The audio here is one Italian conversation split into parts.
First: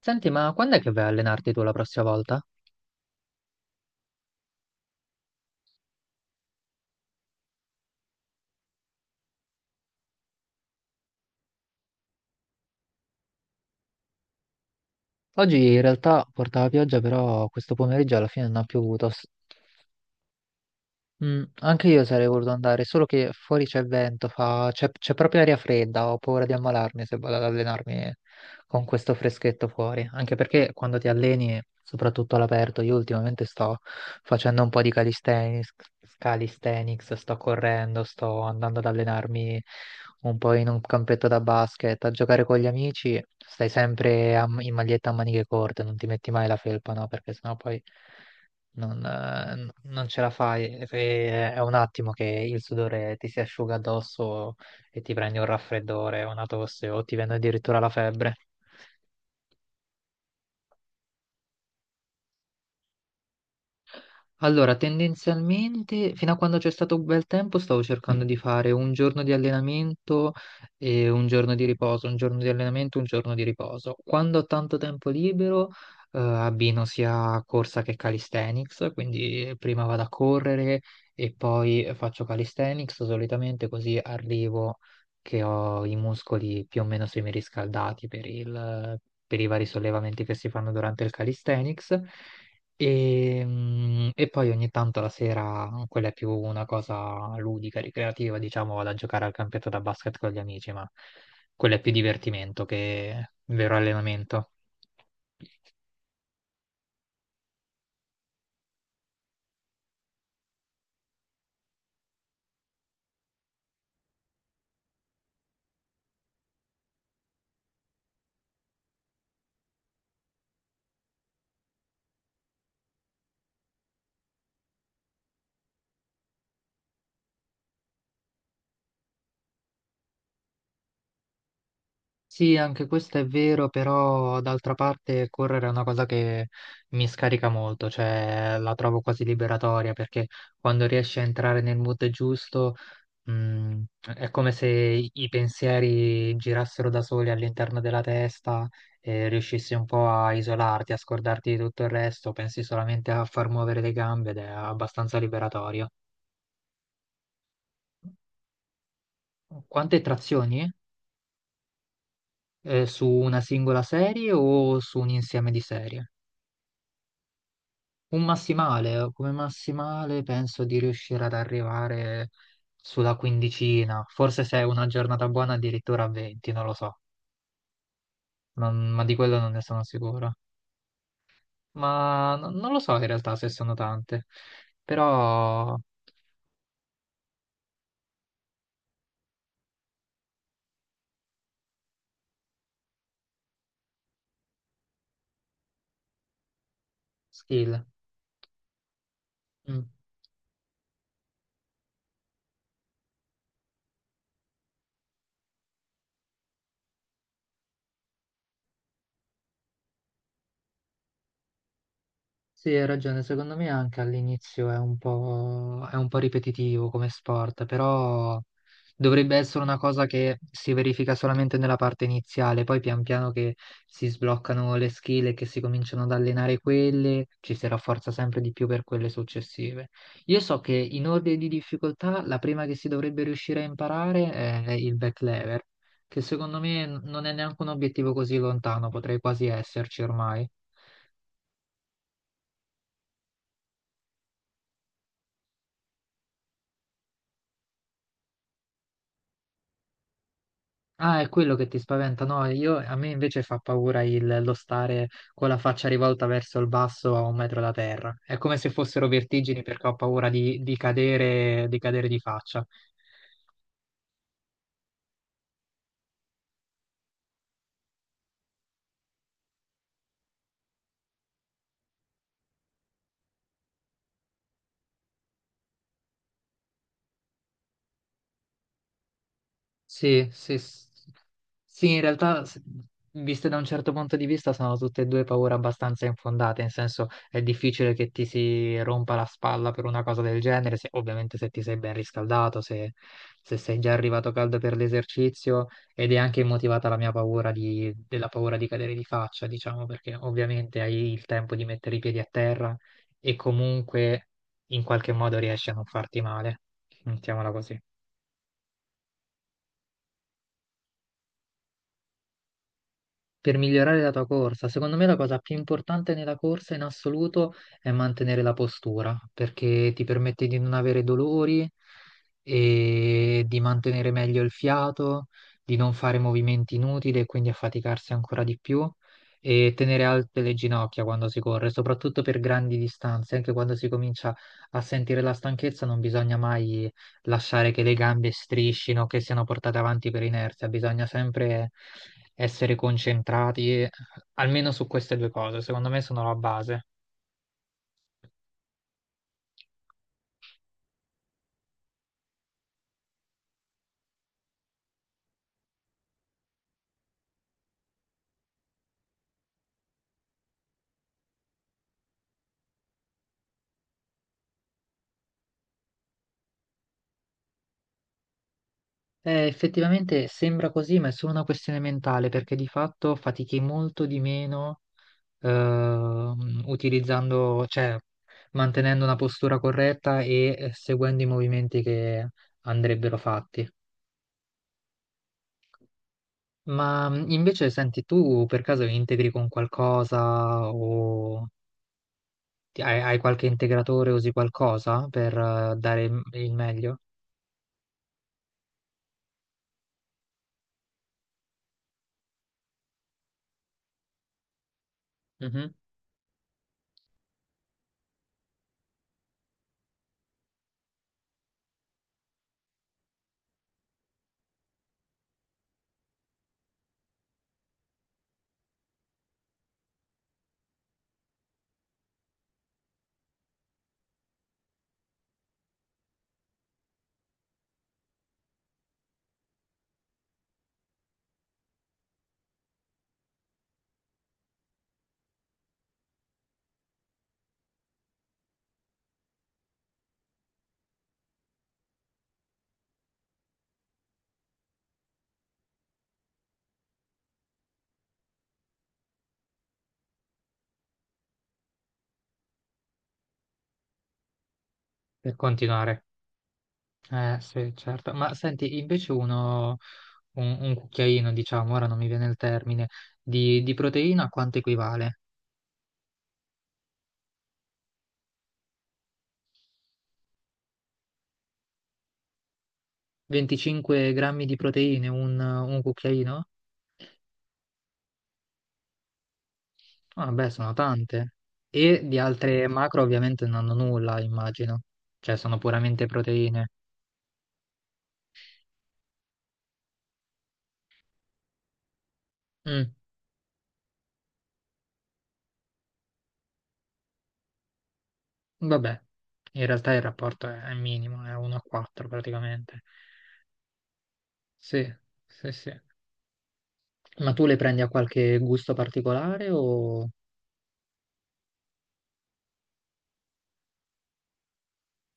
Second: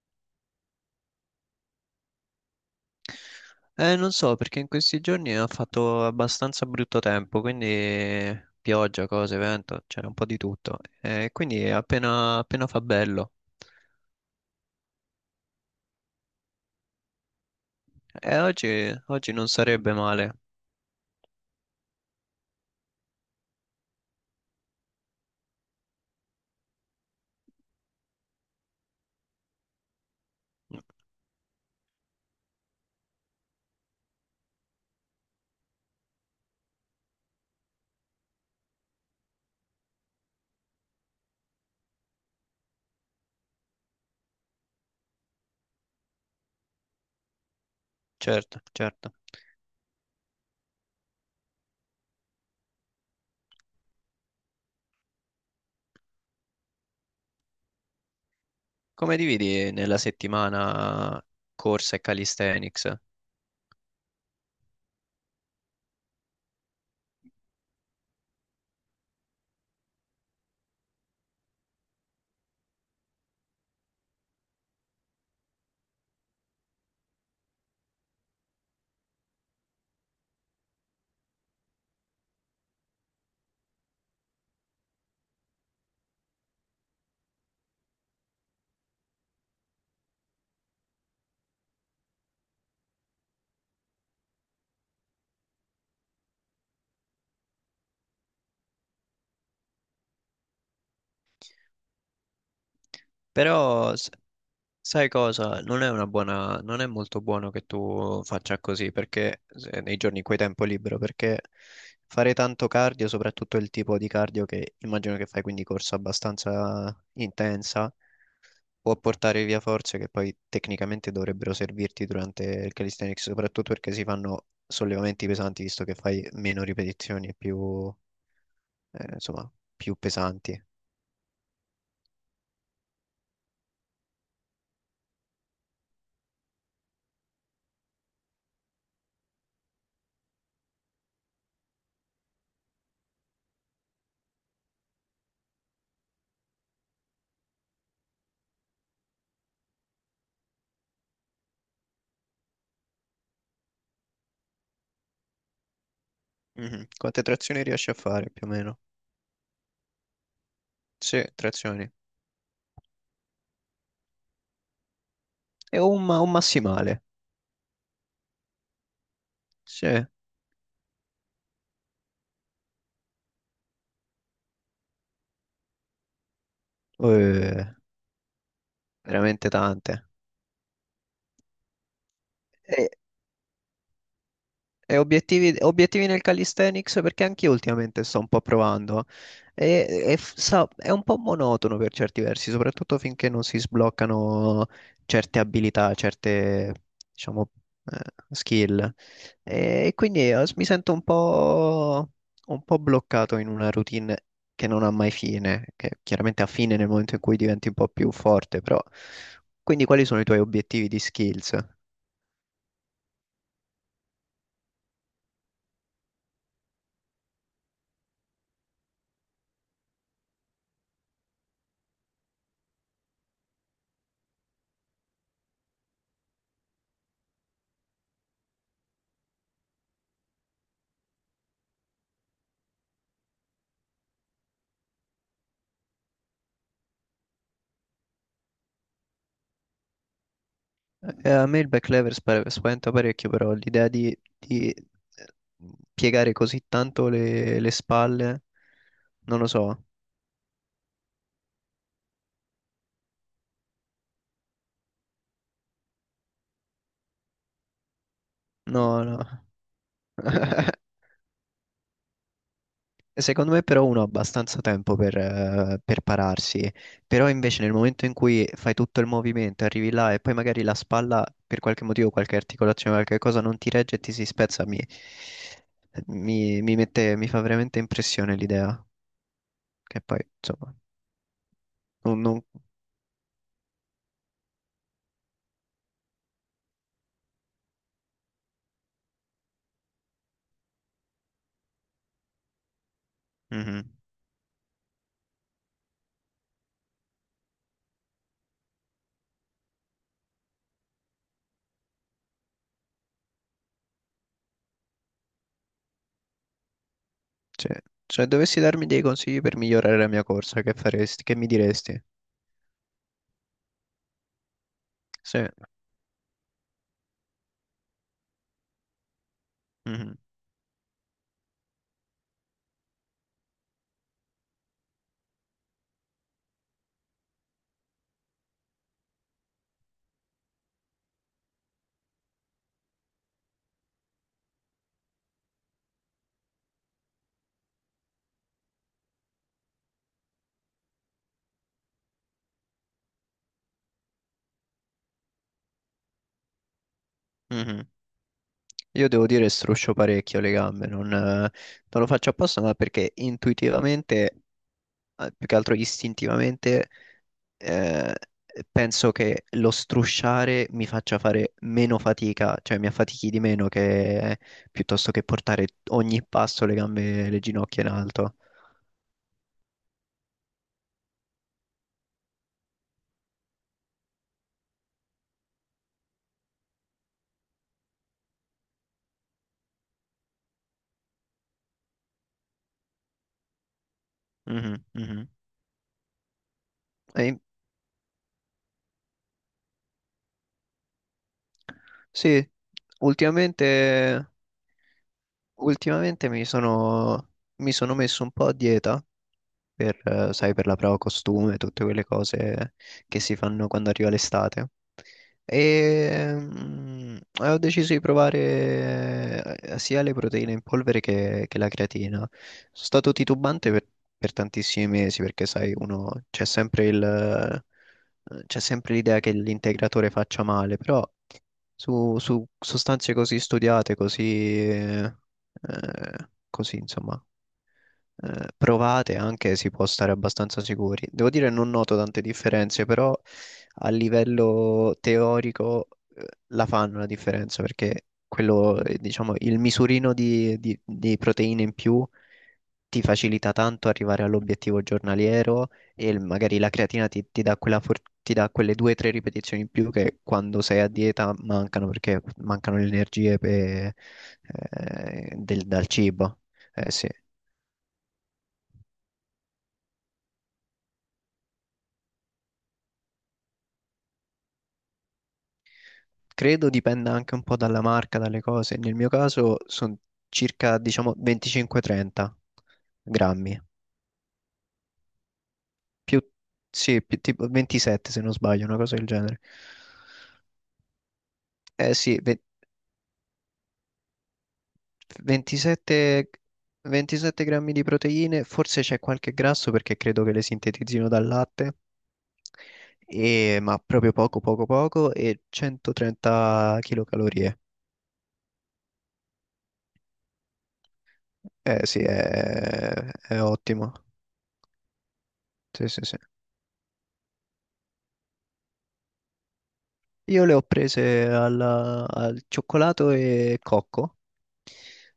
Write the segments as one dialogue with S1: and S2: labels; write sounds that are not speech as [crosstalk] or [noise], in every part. S1: Senti, ma quando è che vai a allenarti tu la prossima volta?
S2: Non so, perché in questi giorni ha fatto abbastanza brutto tempo, quindi pioggia, cose, vento, c'era un po' di tutto. Quindi appena fa bello.
S1: Oggi in realtà portava pioggia, però questo pomeriggio alla
S2: E
S1: fine non ha
S2: oggi,
S1: piovuto.
S2: oggi non sarebbe male.
S1: Mm, anche io sarei voluto andare, solo che fuori c'è vento, c'è proprio aria fredda, ho paura di ammalarmi se vado ad allenarmi con questo freschetto fuori, anche perché quando ti alleni, soprattutto all'aperto, io ultimamente sto facendo un po' di calisthenics, sto correndo, sto andando ad allenarmi un po' in un campetto da basket, a giocare con gli amici, stai sempre in maglietta a maniche corte, non ti metti mai la felpa, no? Perché sennò poi
S2: Certo, certo.
S1: non ce la fai, è un attimo che il sudore ti si asciuga addosso e ti prendi un raffreddore, una tosse o ti viene addirittura la febbre.
S2: Come dividi nella settimana corsa e calisthenics?
S1: Allora, tendenzialmente, fino a quando c'è stato un bel tempo, stavo cercando di fare un giorno di allenamento e un giorno di riposo, un giorno di allenamento, un giorno di riposo. Quando ho tanto tempo libero, abbino sia corsa che calisthenics, quindi prima vado a correre e poi faccio calisthenics, solitamente così arrivo che ho i muscoli più o meno semiriscaldati per i vari sollevamenti che si fanno durante il calisthenics. E poi ogni tanto la sera, mhmm, quella è più una cosa ludica, ricreativa, diciamo, vado a giocare al campionato da basket con gli amici, ma quello è più divertimento che vero
S2: Però s-
S1: allenamento.
S2: Sai cosa? Non è molto buono che tu faccia così perché nei giorni in cui hai tempo libero, perché fare tanto cardio, soprattutto il tipo di cardio che immagino che fai, quindi corsa abbastanza intensa, può portare via forze che poi tecnicamente dovrebbero servirti durante il calisthenics, soprattutto perché si fanno sollevamenti pesanti, visto che fai meno ripetizioni e più, insomma, più pesanti.
S1: Sì, anche questo è vero, però d'altra parte correre è una cosa che mi scarica molto, cioè la trovo quasi liberatoria perché quando riesci a entrare nel mood giusto. Mm, è come se i pensieri girassero da soli all'interno della testa e riuscissi un po' a isolarti, a scordarti di tutto il resto, pensi solamente a far muovere le gambe ed è abbastanza liberatorio.
S2: Mhm. Quante trazioni riesci a fare più o meno?
S1: Quante trazioni?
S2: Sì, trazioni.
S1: Su una singola serie o su un insieme di serie?
S2: Un massimale.
S1: Un massimale, come
S2: Sì.
S1: massimale penso di riuscire ad arrivare sulla quindicina, forse se è una giornata buona addirittura a 20, non lo so.
S2: Eh,
S1: Ma di quello
S2: Veramente
S1: non ne sono
S2: tante.
S1: sicuro. Ma non lo
S2: E,
S1: so in realtà se sono tante,
S2: E obiettivi,
S1: però
S2: obiettivi nel calisthenics, perché anche io ultimamente sto un po' provando è un po' monotono per certi versi, soprattutto finché non si sbloccano certe abilità, certe, diciamo,
S1: skill.
S2: eh, skill.
S1: Mm.
S2: E quindi mi sento un po' bloccato in una routine che non ha mai fine, che chiaramente ha fine nel momento in cui diventi un po' più forte, però... Quindi quali sono i tuoi obiettivi di skills?
S1: Sì, hai ragione, secondo me anche all'inizio è è un po' ripetitivo come sport, però dovrebbe essere una cosa che si verifica solamente nella parte iniziale, poi pian piano che si sbloccano le skill e che si cominciano ad allenare quelle, ci si rafforza sempre di più per quelle successive. Io so che in ordine di difficoltà la prima che si dovrebbe riuscire a imparare è il back lever, che secondo me non è neanche un obiettivo così lontano, potrei quasi esserci ormai.
S2: A me il backlevers spaventa parecchio, però l'idea di, piegare così tanto le spalle, non lo so.
S1: Ah, è quello che ti spaventa, no? Io, a me invece fa paura lo stare con la faccia rivolta verso il basso a un metro da terra. È come se
S2: No,
S1: fossero
S2: no.
S1: vertigini perché ho paura
S2: [laughs]
S1: di cadere, di cadere di faccia.
S2: Secondo me però uno ha abbastanza tempo per pararsi, però invece nel momento in cui fai tutto il movimento, arrivi là e poi magari la spalla per qualche motivo, qualche articolazione, qualche cosa non ti regge e ti si spezza, mi fa veramente impressione l'idea, che poi
S1: Sì, sì,
S2: insomma
S1: sì, in
S2: non,
S1: realtà,
S2: non-
S1: viste da un certo punto di vista, sono tutte e due paure abbastanza infondate, nel senso è difficile che ti si rompa la spalla per una cosa del genere, ovviamente se ti sei ben riscaldato, se sei già
S2: Mhm.
S1: arrivato caldo per l'esercizio, ed è anche motivata la mia paura della paura di cadere di faccia, diciamo, perché ovviamente hai il tempo di mettere i piedi a terra e comunque in qualche modo riesci a non farti male, mettiamola
S2: Sì.
S1: così.
S2: Cioè, dovessi darmi dei consigli per migliorare la mia corsa, che faresti? Che mi diresti?
S1: Per migliorare la tua corsa. Secondo me la cosa
S2: Sì.
S1: più importante nella corsa in assoluto è mantenere la postura, perché ti
S2: Mhm,
S1: permette di non avere dolori e di mantenere meglio il fiato, di non fare movimenti inutili e quindi affaticarsi ancora di più e tenere alte le ginocchia quando si corre, soprattutto per grandi distanze, anche quando si comincia a sentire la stanchezza, non bisogna mai lasciare che le gambe striscino, che siano portate avanti per inerzia, bisogna sempre essere concentrati, almeno su queste due cose, secondo me sono la base.
S2: mhm. Io devo dire struscio parecchio le gambe, non lo faccio apposta, ma perché intuitivamente, più che altro istintivamente, eh, penso che lo strusciare mi faccia fare meno fatica, cioè mi affatichi di meno, che piuttosto che portare ogni passo le gambe, le ginocchia in alto.
S1: Effettivamente sembra così, ma è solo una questione mentale, perché di fatto fatichi molto di meno utilizzando, cioè mantenendo una postura corretta e seguendo i movimenti che andrebbero fatti.
S2: Mhm, mhm.
S1: Ma
S2: E- in-
S1: invece, senti, tu per caso integri con qualcosa o.
S2: Sì,
S1: Hai, hai qualche integratore,
S2: ultimamente.
S1: usi qualcosa per dare il
S2: Ultimamente mi
S1: il meglio,
S2: sono, mi sono messo un po' a dieta per, sai, per la prova costume, tutte quelle cose che si fanno quando arriva l'estate.
S1: mhm,
S2: E ho deciso di provare sia le proteine in polvere che la creatina. Sono stato titubante per tantissimi mesi perché, sai, uno c'è sempre il, c'è sempre l'idea che l'integratore faccia male, però su sostanze così studiate, così, eh, così, insomma, provate, anche si può stare abbastanza sicuri. Devo dire, non noto tante differenze, però a livello teorico la fanno la differenza, perché quello, diciamo, il misurino di, di proteine in più ti facilita tanto arrivare all'obiettivo giornaliero e magari la creatina ti dà ti dà quelle due o tre ripetizioni in più, che quando sei a dieta mancano perché mancano le energie
S1: per
S2: dal
S1: continuare?
S2: cibo. Eh sì.
S1: Eh sì, certo. Ma senti, invece un cucchiaino, diciamo, ora non mi viene il termine, di proteina a quanto equivale?
S2: Credo dipenda anche un po' dalla marca, dalle cose. Nel mio caso sono circa, diciamo, 25-30 grammi.
S1: 25 grammi di proteine, un
S2: Più,
S1: cucchiaino?
S2: sì, più tipo 27 se non sbaglio, una cosa del genere.
S1: Ah, beh, sono tante.
S2: Eh
S1: E di
S2: sì, ve-
S1: altre macro ovviamente non hanno nulla, immagino. Cioè, sono puramente
S2: 27,
S1: proteine.
S2: 27 grammi di proteine, forse c'è qualche grasso perché credo che le sintetizzino dal latte,
S1: Mm,
S2: ma proprio poco, poco, poco, e 130 kcal.
S1: vabbè, in realtà il rapporto è minimo, è 1 a
S2: Eh sì,
S1: 4 praticamente.
S2: è ottimo.
S1: Sì, sì, sì.
S2: Sì, sì, sì.
S1: Ma tu le prendi a qualche gusto particolare o...
S2: Io le ho prese al cioccolato e cocco.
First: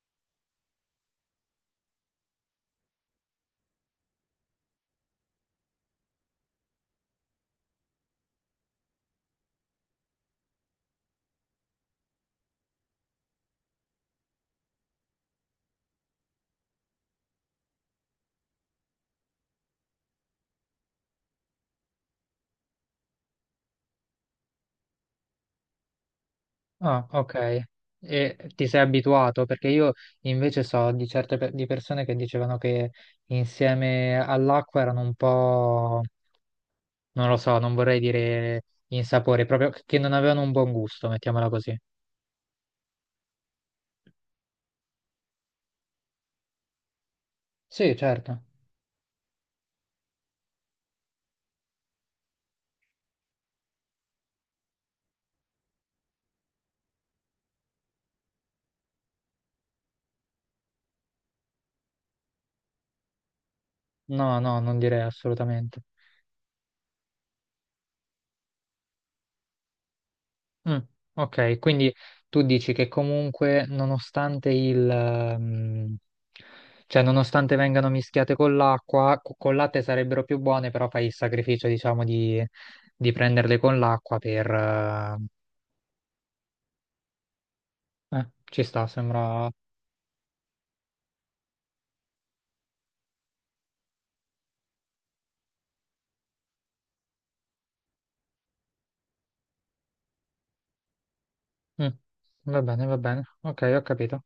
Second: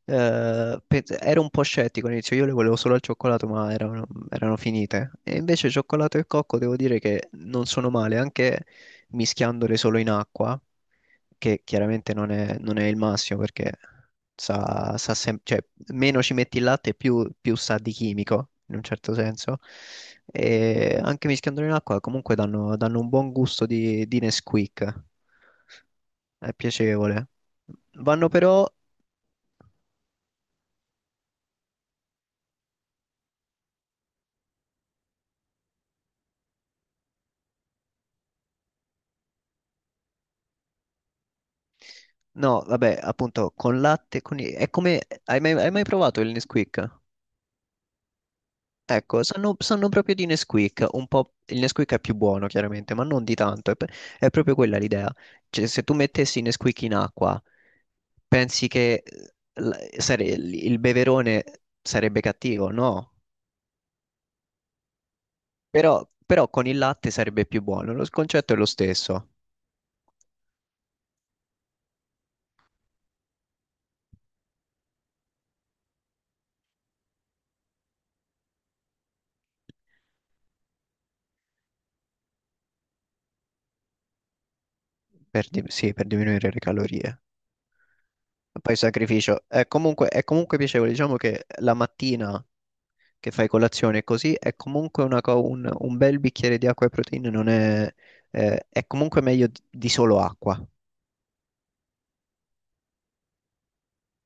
S2: Ero un po' scettico all'inizio, io le volevo solo al cioccolato, ma erano finite. E invece cioccolato e cocco devo dire che non sono male, anche mischiandole solo in acqua, che chiaramente non è il massimo, perché cioè, meno ci metti il latte più sa di chimico, in un certo senso. E anche mischiandolo in acqua comunque danno un buon gusto di Nesquik. È
S1: Ah,
S2: piacevole.
S1: ok.
S2: Vanno
S1: E ti
S2: però...
S1: sei abituato? Perché io invece so di certe di persone che dicevano che insieme all'acqua erano un po', non lo so, non vorrei dire insapore, proprio che non avevano un buon gusto, mettiamola così.
S2: No, vabbè, appunto, con latte, con... è come... hai mai provato il Nesquik?
S1: Sì, certo.
S2: Ecco, sanno proprio di Nesquik, un po', il Nesquik è più buono chiaramente, ma non di tanto, è proprio quella l'idea. Cioè, se tu mettessi Nesquik in acqua, pensi che l- il beverone sarebbe cattivo? No,
S1: No, no, non direi assolutamente.
S2: però con il latte sarebbe più buono, concetto è lo stesso,
S1: Mm, ok, quindi tu dici che comunque nonostante il, cioè nonostante vengano mischiate con l'acqua, colate sarebbero più buone, però fai il sacrificio, diciamo, di prenderle con l'acqua per...
S2: sì, per diminuire le calorie.
S1: ci
S2: Poi il
S1: sta,
S2: sacrificio
S1: sembra...
S2: è comunque, è comunque piacevole, diciamo che la mattina che fai colazione e così, è comunque un bel bicchiere di acqua e proteine non è, è comunque meglio di solo acqua.
S1: Mm, va bene, ok, ho capito.